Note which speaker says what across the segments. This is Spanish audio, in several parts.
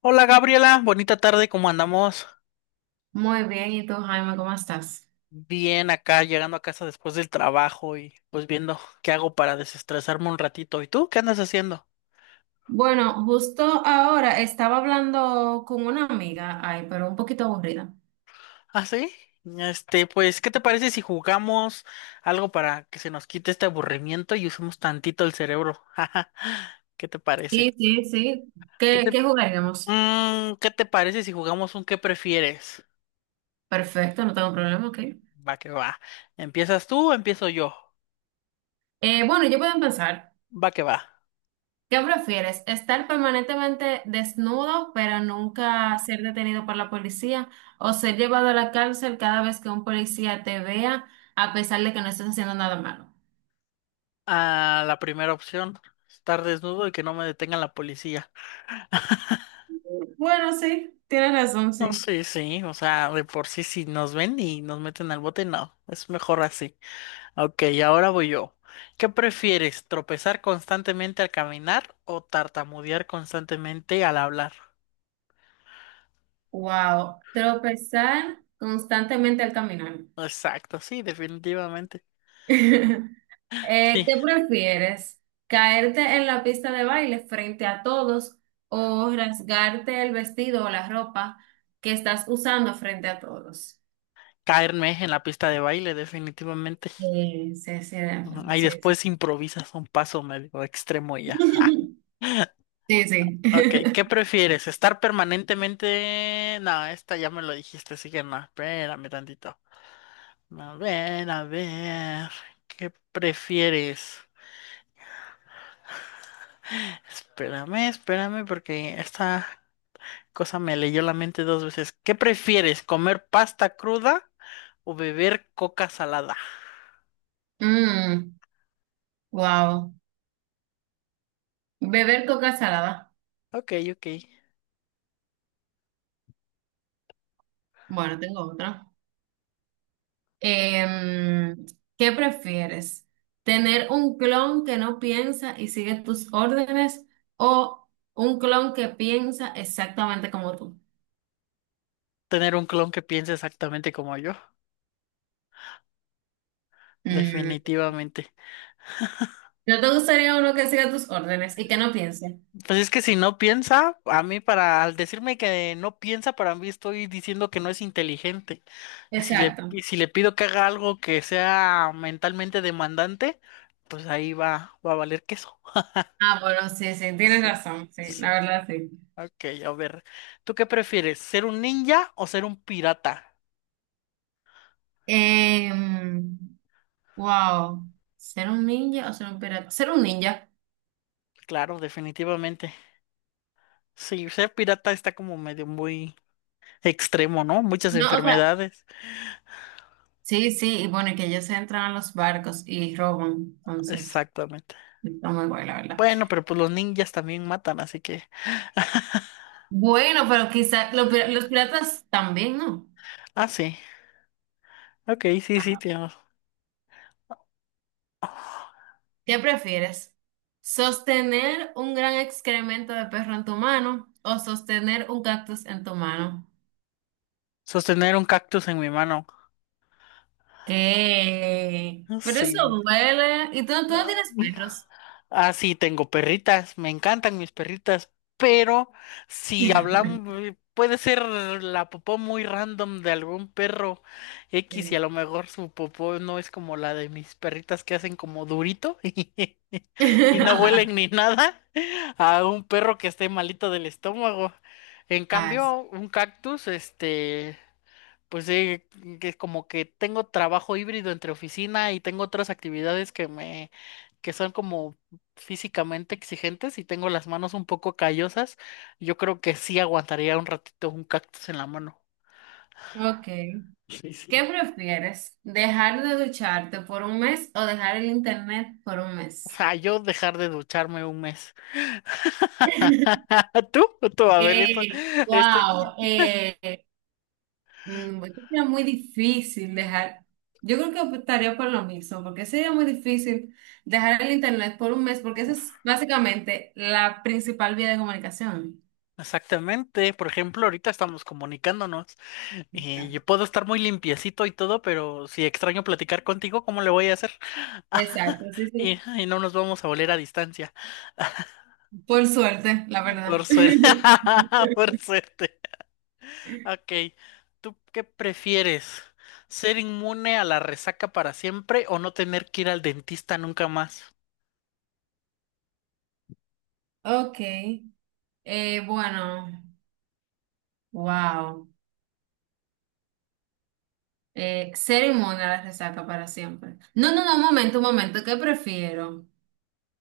Speaker 1: Hola Gabriela, bonita tarde, ¿cómo andamos?
Speaker 2: Muy bien, ¿y tú, Jaime, cómo estás?
Speaker 1: Bien acá, llegando a casa después del trabajo y pues viendo qué hago para desestresarme un ratito. ¿Y tú qué andas haciendo?
Speaker 2: Bueno, justo ahora estaba hablando con una amiga, ay, pero un poquito aburrida.
Speaker 1: ¿Ah, sí? Este, pues, ¿qué te parece si jugamos algo para que se nos quite este aburrimiento y usemos tantito el cerebro? ¿Qué te parece?
Speaker 2: Sí, sí, sí.
Speaker 1: ¿Qué
Speaker 2: ¿Qué,
Speaker 1: te,
Speaker 2: qué jugaríamos?
Speaker 1: ¿Qué te parece si jugamos un qué prefieres?
Speaker 2: Perfecto, no tengo problema, ok.
Speaker 1: Va que va. ¿Empiezas tú o empiezo yo?
Speaker 2: Bueno, yo puedo empezar.
Speaker 1: Va que va.
Speaker 2: ¿Qué prefieres? ¿Estar permanentemente desnudo, pero nunca ser detenido por la policía? ¿O ser llevado a la cárcel cada vez que un policía te vea, a pesar de que no estés haciendo nada malo?
Speaker 1: A la primera opción, estar desnudo y que no me detenga la policía.
Speaker 2: Bueno, sí, tienes razón,
Speaker 1: No,
Speaker 2: sí.
Speaker 1: sí, sí, o sea, de por sí si nos ven y nos meten al bote, no, es mejor así. Ok, ahora voy yo. ¿Qué prefieres, tropezar constantemente al caminar o tartamudear constantemente al hablar?
Speaker 2: Wow, tropezar constantemente al caminar.
Speaker 1: Exacto, sí, definitivamente. Sí,
Speaker 2: ¿Qué prefieres? ¿Caerte en la pista de baile frente a todos o rasgarte el vestido o la ropa que estás usando frente a todos?
Speaker 1: caerme en la pista de baile, definitivamente.
Speaker 2: Sí, sí, de acuerdo,
Speaker 1: Ahí
Speaker 2: sí,
Speaker 1: después
Speaker 2: sí.
Speaker 1: improvisas un paso medio extremo y ya.
Speaker 2: Sí, sí.
Speaker 1: Ok, ¿qué prefieres? ¿Estar permanentemente...? No, esta ya me lo dijiste, así que no, espérame tantito. A ver, ¿qué prefieres? Espérame, espérame, porque esta cosa me leyó la mente dos veces. ¿Qué prefieres? ¿Comer pasta cruda o beber coca salada?
Speaker 2: Mm, wow. Beber coca salada.
Speaker 1: Ok, ok.
Speaker 2: Bueno, tengo otra. Em, ¿Qué prefieres? ¿Tener un clon que no piensa y sigue tus órdenes o un clon que piensa exactamente como tú?
Speaker 1: Tener un clon que piense exactamente como yo,
Speaker 2: Mm,
Speaker 1: definitivamente.
Speaker 2: ¿No te gustaría uno que siga tus órdenes y que no piense?
Speaker 1: Pues es que si no piensa, a mí para, al decirme que no piensa, para mí estoy diciendo que no es inteligente. Y si le,
Speaker 2: Exacto.
Speaker 1: y si le pido que haga algo que sea mentalmente demandante, pues ahí va, va a valer queso.
Speaker 2: Ah, bueno, sí, sí, tienes
Speaker 1: Sí.
Speaker 2: razón, sí,
Speaker 1: Sí.
Speaker 2: la verdad sí.
Speaker 1: Ok, a ver. ¿Tú qué prefieres? ¿Ser un ninja o ser un pirata?
Speaker 2: Em, wow, ¿ser un ninja o ser un pirata? Ser un ninja.
Speaker 1: Claro, definitivamente. Sí, ser pirata está como medio muy extremo, ¿no? Muchas
Speaker 2: No, o sea,
Speaker 1: enfermedades.
Speaker 2: sí, sí, y bueno, y que ellos entran a los barcos y roban, entonces,
Speaker 1: Exactamente.
Speaker 2: está muy guay, la verdad.
Speaker 1: Bueno, pero pues los ninjas también matan, así que.
Speaker 2: Bueno, pero quizás los piratas también, ¿no?
Speaker 1: Ah, sí. Ok, sí, sí,
Speaker 2: Ah,
Speaker 1: tío.
Speaker 2: ¿qué prefieres? ¿Sostener un gran excremento de perro en tu mano o sostener un cactus en tu mano?
Speaker 1: Sostener un cactus en mi mano.
Speaker 2: ¿Qué?
Speaker 1: Ah,
Speaker 2: Pero eso
Speaker 1: sí.
Speaker 2: duele. ¿Y tú no tienes
Speaker 1: Um,
Speaker 2: perros?
Speaker 1: Ah, sí, tengo perritas. Me encantan mis perritas. Pero si hablamos, puede ser la popó muy random de algún perro X y a
Speaker 2: Sí.
Speaker 1: lo mejor su popó no es como la de mis perritas que hacen como durito y no huelen ni nada a un perro que esté malito del estómago. En
Speaker 2: Ah, sí.
Speaker 1: cambio, un cactus, este, pues sí, que como que tengo trabajo híbrido entre oficina y tengo otras actividades que son como físicamente exigentes y tengo las manos un poco callosas. Yo creo que sí aguantaría un ratito un cactus en la mano.
Speaker 2: Ok.
Speaker 1: Sí,
Speaker 2: ¿Qué
Speaker 1: sí.
Speaker 2: prefieres? ¿Dejar de ducharte por un mes o dejar el internet por un
Speaker 1: O
Speaker 2: mes?
Speaker 1: sea, yo dejar de ducharme un mes. Tú, tú, a ver, esto, esto.
Speaker 2: Wow. Es que sería muy difícil dejar. Yo creo que optaría por lo mismo, porque sería muy difícil dejar el internet por un mes, porque esa es básicamente la principal vía de comunicación.
Speaker 1: Exactamente. Por ejemplo, ahorita estamos comunicándonos y yo puedo estar muy limpiecito y todo, pero si extraño platicar contigo, ¿cómo le voy a hacer?
Speaker 2: Exacto, sí,
Speaker 1: Y,
Speaker 2: sí.
Speaker 1: y no nos vamos a volver a distancia.
Speaker 2: Por suerte, la
Speaker 1: Por
Speaker 2: verdad.
Speaker 1: suerte. Por suerte. Ok. ¿Tú qué prefieres? ¿Ser inmune a la resaca para siempre o no tener que ir al dentista nunca más?
Speaker 2: Ok, bueno, wow. Ser inmune a la resaca para siempre. No, no, no, un momento, ¿qué prefiero?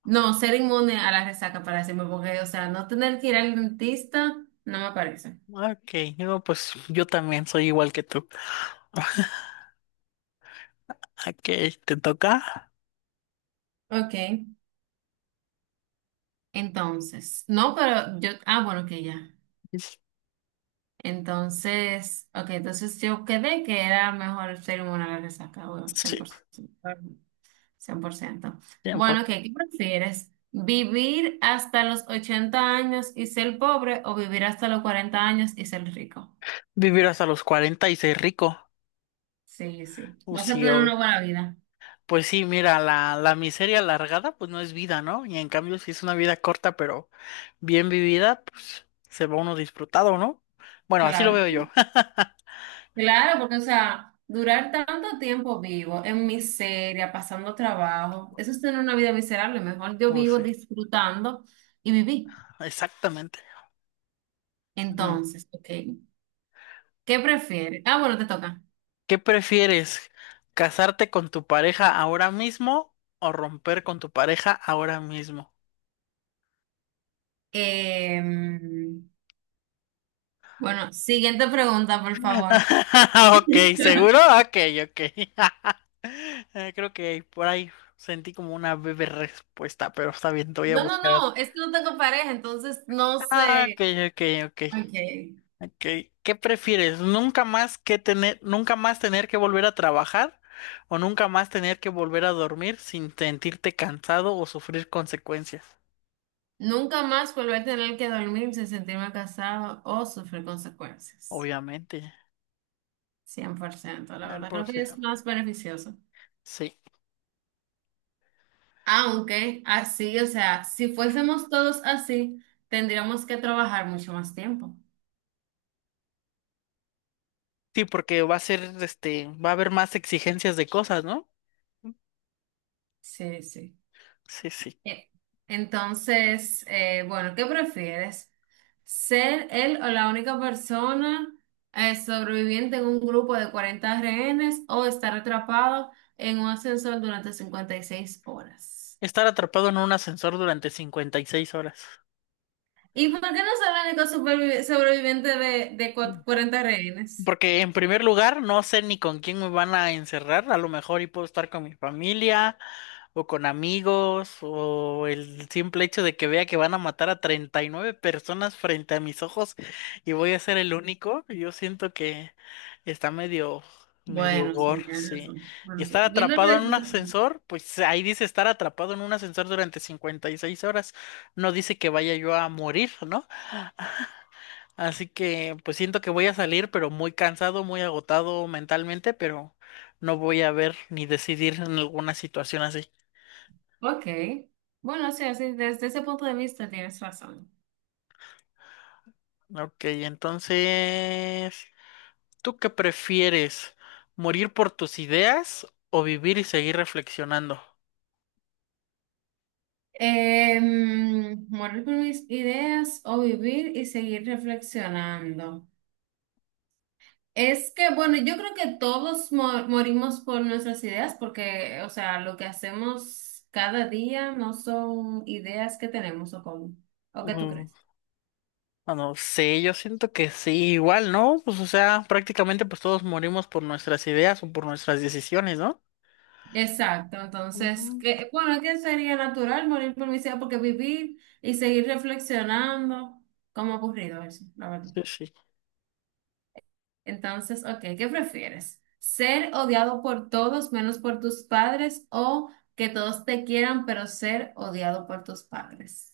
Speaker 2: No, ser inmune a la resaca para siempre, porque, o sea, no tener que ir al dentista no me parece.
Speaker 1: Ok, no, pues yo también soy igual que tú. Ok, ¿te toca?
Speaker 2: Ok. Entonces, no, pero yo, ah, bueno, que ya. Entonces, ok, entonces yo quedé que era mejor ser inmune a la resaca, bueno, cien
Speaker 1: Sí,
Speaker 2: por ciento 100%.
Speaker 1: tiempo.
Speaker 2: Bueno, ok, ¿qué prefieres? ¿Vivir hasta los 80 años y ser pobre o vivir hasta los 40 años y ser rico?
Speaker 1: Vivir hasta los 40 y ser rico.
Speaker 2: Sí, sí. Vas a
Speaker 1: Sí,
Speaker 2: tener
Speaker 1: obvio.
Speaker 2: una buena vida.
Speaker 1: Pues sí, mira, la miseria alargada pues no es vida, ¿no? Y en cambio si es una vida corta pero bien vivida, pues se va uno disfrutado, ¿no? Bueno, así lo
Speaker 2: Claro.
Speaker 1: veo yo.
Speaker 2: Claro, porque, o sea, durar tanto tiempo vivo, en miseria, pasando trabajo, eso es tener una vida miserable. Mejor yo
Speaker 1: Pues
Speaker 2: vivo
Speaker 1: sí,
Speaker 2: disfrutando y viví.
Speaker 1: exactamente. Ujú.
Speaker 2: Entonces, ok. ¿Qué prefieres? Ah, bueno, te toca.
Speaker 1: ¿Qué prefieres? ¿Casarte con tu pareja ahora mismo o romper con tu pareja ahora mismo?
Speaker 2: Em, bueno, siguiente pregunta, por favor.
Speaker 1: Ok, ¿seguro? Ok, ok. Creo que por ahí sentí como una breve respuesta, pero está bien, te voy a
Speaker 2: No, no,
Speaker 1: buscar otra.
Speaker 2: no, es que no tengo pareja, entonces no
Speaker 1: Ah, ok,
Speaker 2: sé.
Speaker 1: ok, ok.
Speaker 2: Ok.
Speaker 1: Ok, ¿qué prefieres? ¿ Nunca más tener que volver a trabajar o nunca más tener que volver a dormir sin sentirte cansado o sufrir consecuencias?
Speaker 2: Nunca más volver a tener que dormir sin sentirme casado o sufrir consecuencias.
Speaker 1: Obviamente.
Speaker 2: 100% la
Speaker 1: Ah,
Speaker 2: verdad,
Speaker 1: por
Speaker 2: creo
Speaker 1: si-
Speaker 2: que es más beneficioso.
Speaker 1: Sí.
Speaker 2: Aunque así, o sea, si fuésemos todos así, tendríamos que trabajar mucho más tiempo.
Speaker 1: Sí, porque va a ser, este, va a haber más exigencias de cosas, ¿no?
Speaker 2: Sí, sí.
Speaker 1: Sí, sí.
Speaker 2: Eh, Entonces, bueno, ¿qué prefieres? ¿Ser él o la única persona sobreviviente en un grupo de 40 rehenes o estar atrapado en un ascensor durante 56 horas?
Speaker 1: Estar atrapado en un ascensor durante 56 horas.
Speaker 2: ¿Y por qué no ser el único sobreviviente de 40 rehenes?
Speaker 1: Porque en primer lugar, no sé ni con quién me van a encerrar. A lo mejor y puedo estar con mi familia o con amigos o el simple hecho de que vea que van a matar a 39 personas frente a mis ojos y voy a ser el único. Yo siento que está medio
Speaker 2: Bueno, sí,
Speaker 1: gore,
Speaker 2: tienes
Speaker 1: sí.
Speaker 2: razón.
Speaker 1: Y
Speaker 2: Bueno, sí,
Speaker 1: estar
Speaker 2: viéndolo
Speaker 1: atrapado en
Speaker 2: desde
Speaker 1: un
Speaker 2: ese punto.
Speaker 1: ascensor, pues ahí dice estar atrapado en un ascensor durante 56 horas. No dice que vaya yo a morir, ¿no? Así que pues siento que voy a salir, pero muy cansado, muy agotado mentalmente, pero no voy a ver ni decidir en alguna situación así.
Speaker 2: Ok. Bueno, sí, así, desde ese punto de vista tienes razón.
Speaker 1: Ok, entonces, ¿tú qué prefieres? ¿Morir por tus ideas o vivir y seguir reflexionando?
Speaker 2: Morir por mis ideas o vivir y seguir reflexionando. Es que, bueno, yo creo que todos morimos por nuestras ideas porque, o sea, lo que hacemos cada día no son ideas que tenemos o cómo, o qué tú
Speaker 1: Mm,
Speaker 2: crees.
Speaker 1: no sé, yo siento que sí, igual, ¿no? Pues o sea, prácticamente pues todos morimos por nuestras ideas o por nuestras decisiones, ¿no?
Speaker 2: Exacto, entonces,
Speaker 1: Ujú.
Speaker 2: que, bueno, que sería natural morir por mi ciudad, porque vivir y seguir reflexionando, como ha ocurrido eso, la verdad.
Speaker 1: Sí, sí.
Speaker 2: Entonces, ok, ¿qué prefieres? ¿Ser odiado por todos menos por tus padres o que todos te quieran, pero ser odiado por tus padres?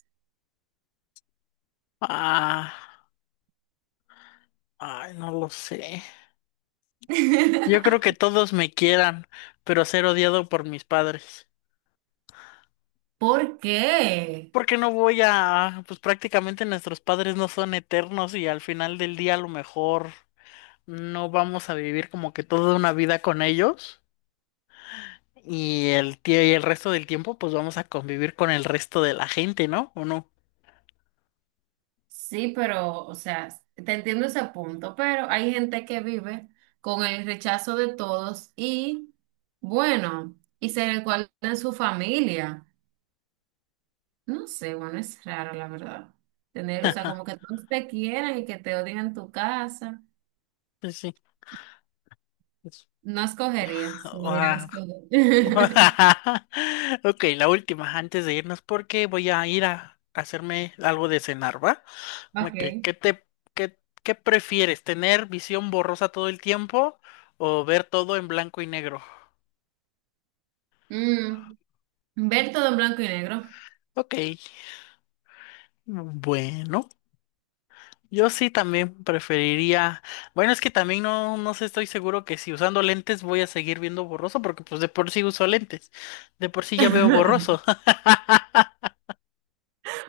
Speaker 1: Ah, ay, no lo sé. Yo creo que todos me quieran, pero ser odiado por mis padres.
Speaker 2: ¿Por qué?
Speaker 1: Porque no voy a, pues prácticamente nuestros padres no son eternos y al final del día a lo mejor no vamos a vivir como que toda una vida con ellos y y el resto del tiempo pues vamos a convivir con el resto de la gente, ¿no? ¿O no?
Speaker 2: Sí, pero, o sea, te entiendo ese punto, pero hay gente que vive con el rechazo de todos y, bueno, y se recuerda en su familia. No sé, bueno, es raro, la verdad. Tener, o sea, como que todos te quieran y que te odien en tu casa.
Speaker 1: Pues sí. Pues,
Speaker 2: No escogería, si me dieran a
Speaker 1: ah,
Speaker 2: escoger.
Speaker 1: ok, la última antes de irnos porque voy a ir a hacerme algo de cenar, ¿va? Ok,
Speaker 2: Ok.
Speaker 1: ¿Qué prefieres? ¿Tener visión borrosa todo el tiempo o ver todo en blanco y negro?
Speaker 2: Mm, Ver todo en blanco y negro.
Speaker 1: Ok, bueno, yo sí también preferiría. Bueno, es que también no, no sé, estoy seguro que si usando lentes voy a seguir viendo borroso, porque pues de por sí uso lentes. De por sí ya veo borroso.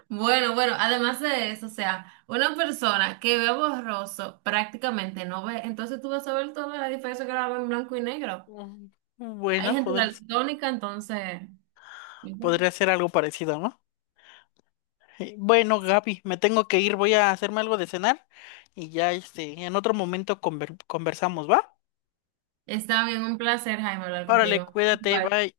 Speaker 2: Bueno, bueno, además de eso, o sea, una persona que ve borroso prácticamente no ve, entonces tú vas a ver toda la diferencia que la ve en blanco y negro.
Speaker 1: Mm,
Speaker 2: Hay
Speaker 1: Bueno,
Speaker 2: gente daltónica, entonces
Speaker 1: podría ser algo parecido, ¿no? Bueno, Gaby, me tengo que ir, voy a hacerme algo de cenar y ya este, en otro momento conversamos, ¿va?
Speaker 2: está bien, un placer, Jaime, hablar
Speaker 1: Órale,
Speaker 2: contigo.
Speaker 1: cuídate,
Speaker 2: Igual.
Speaker 1: bye.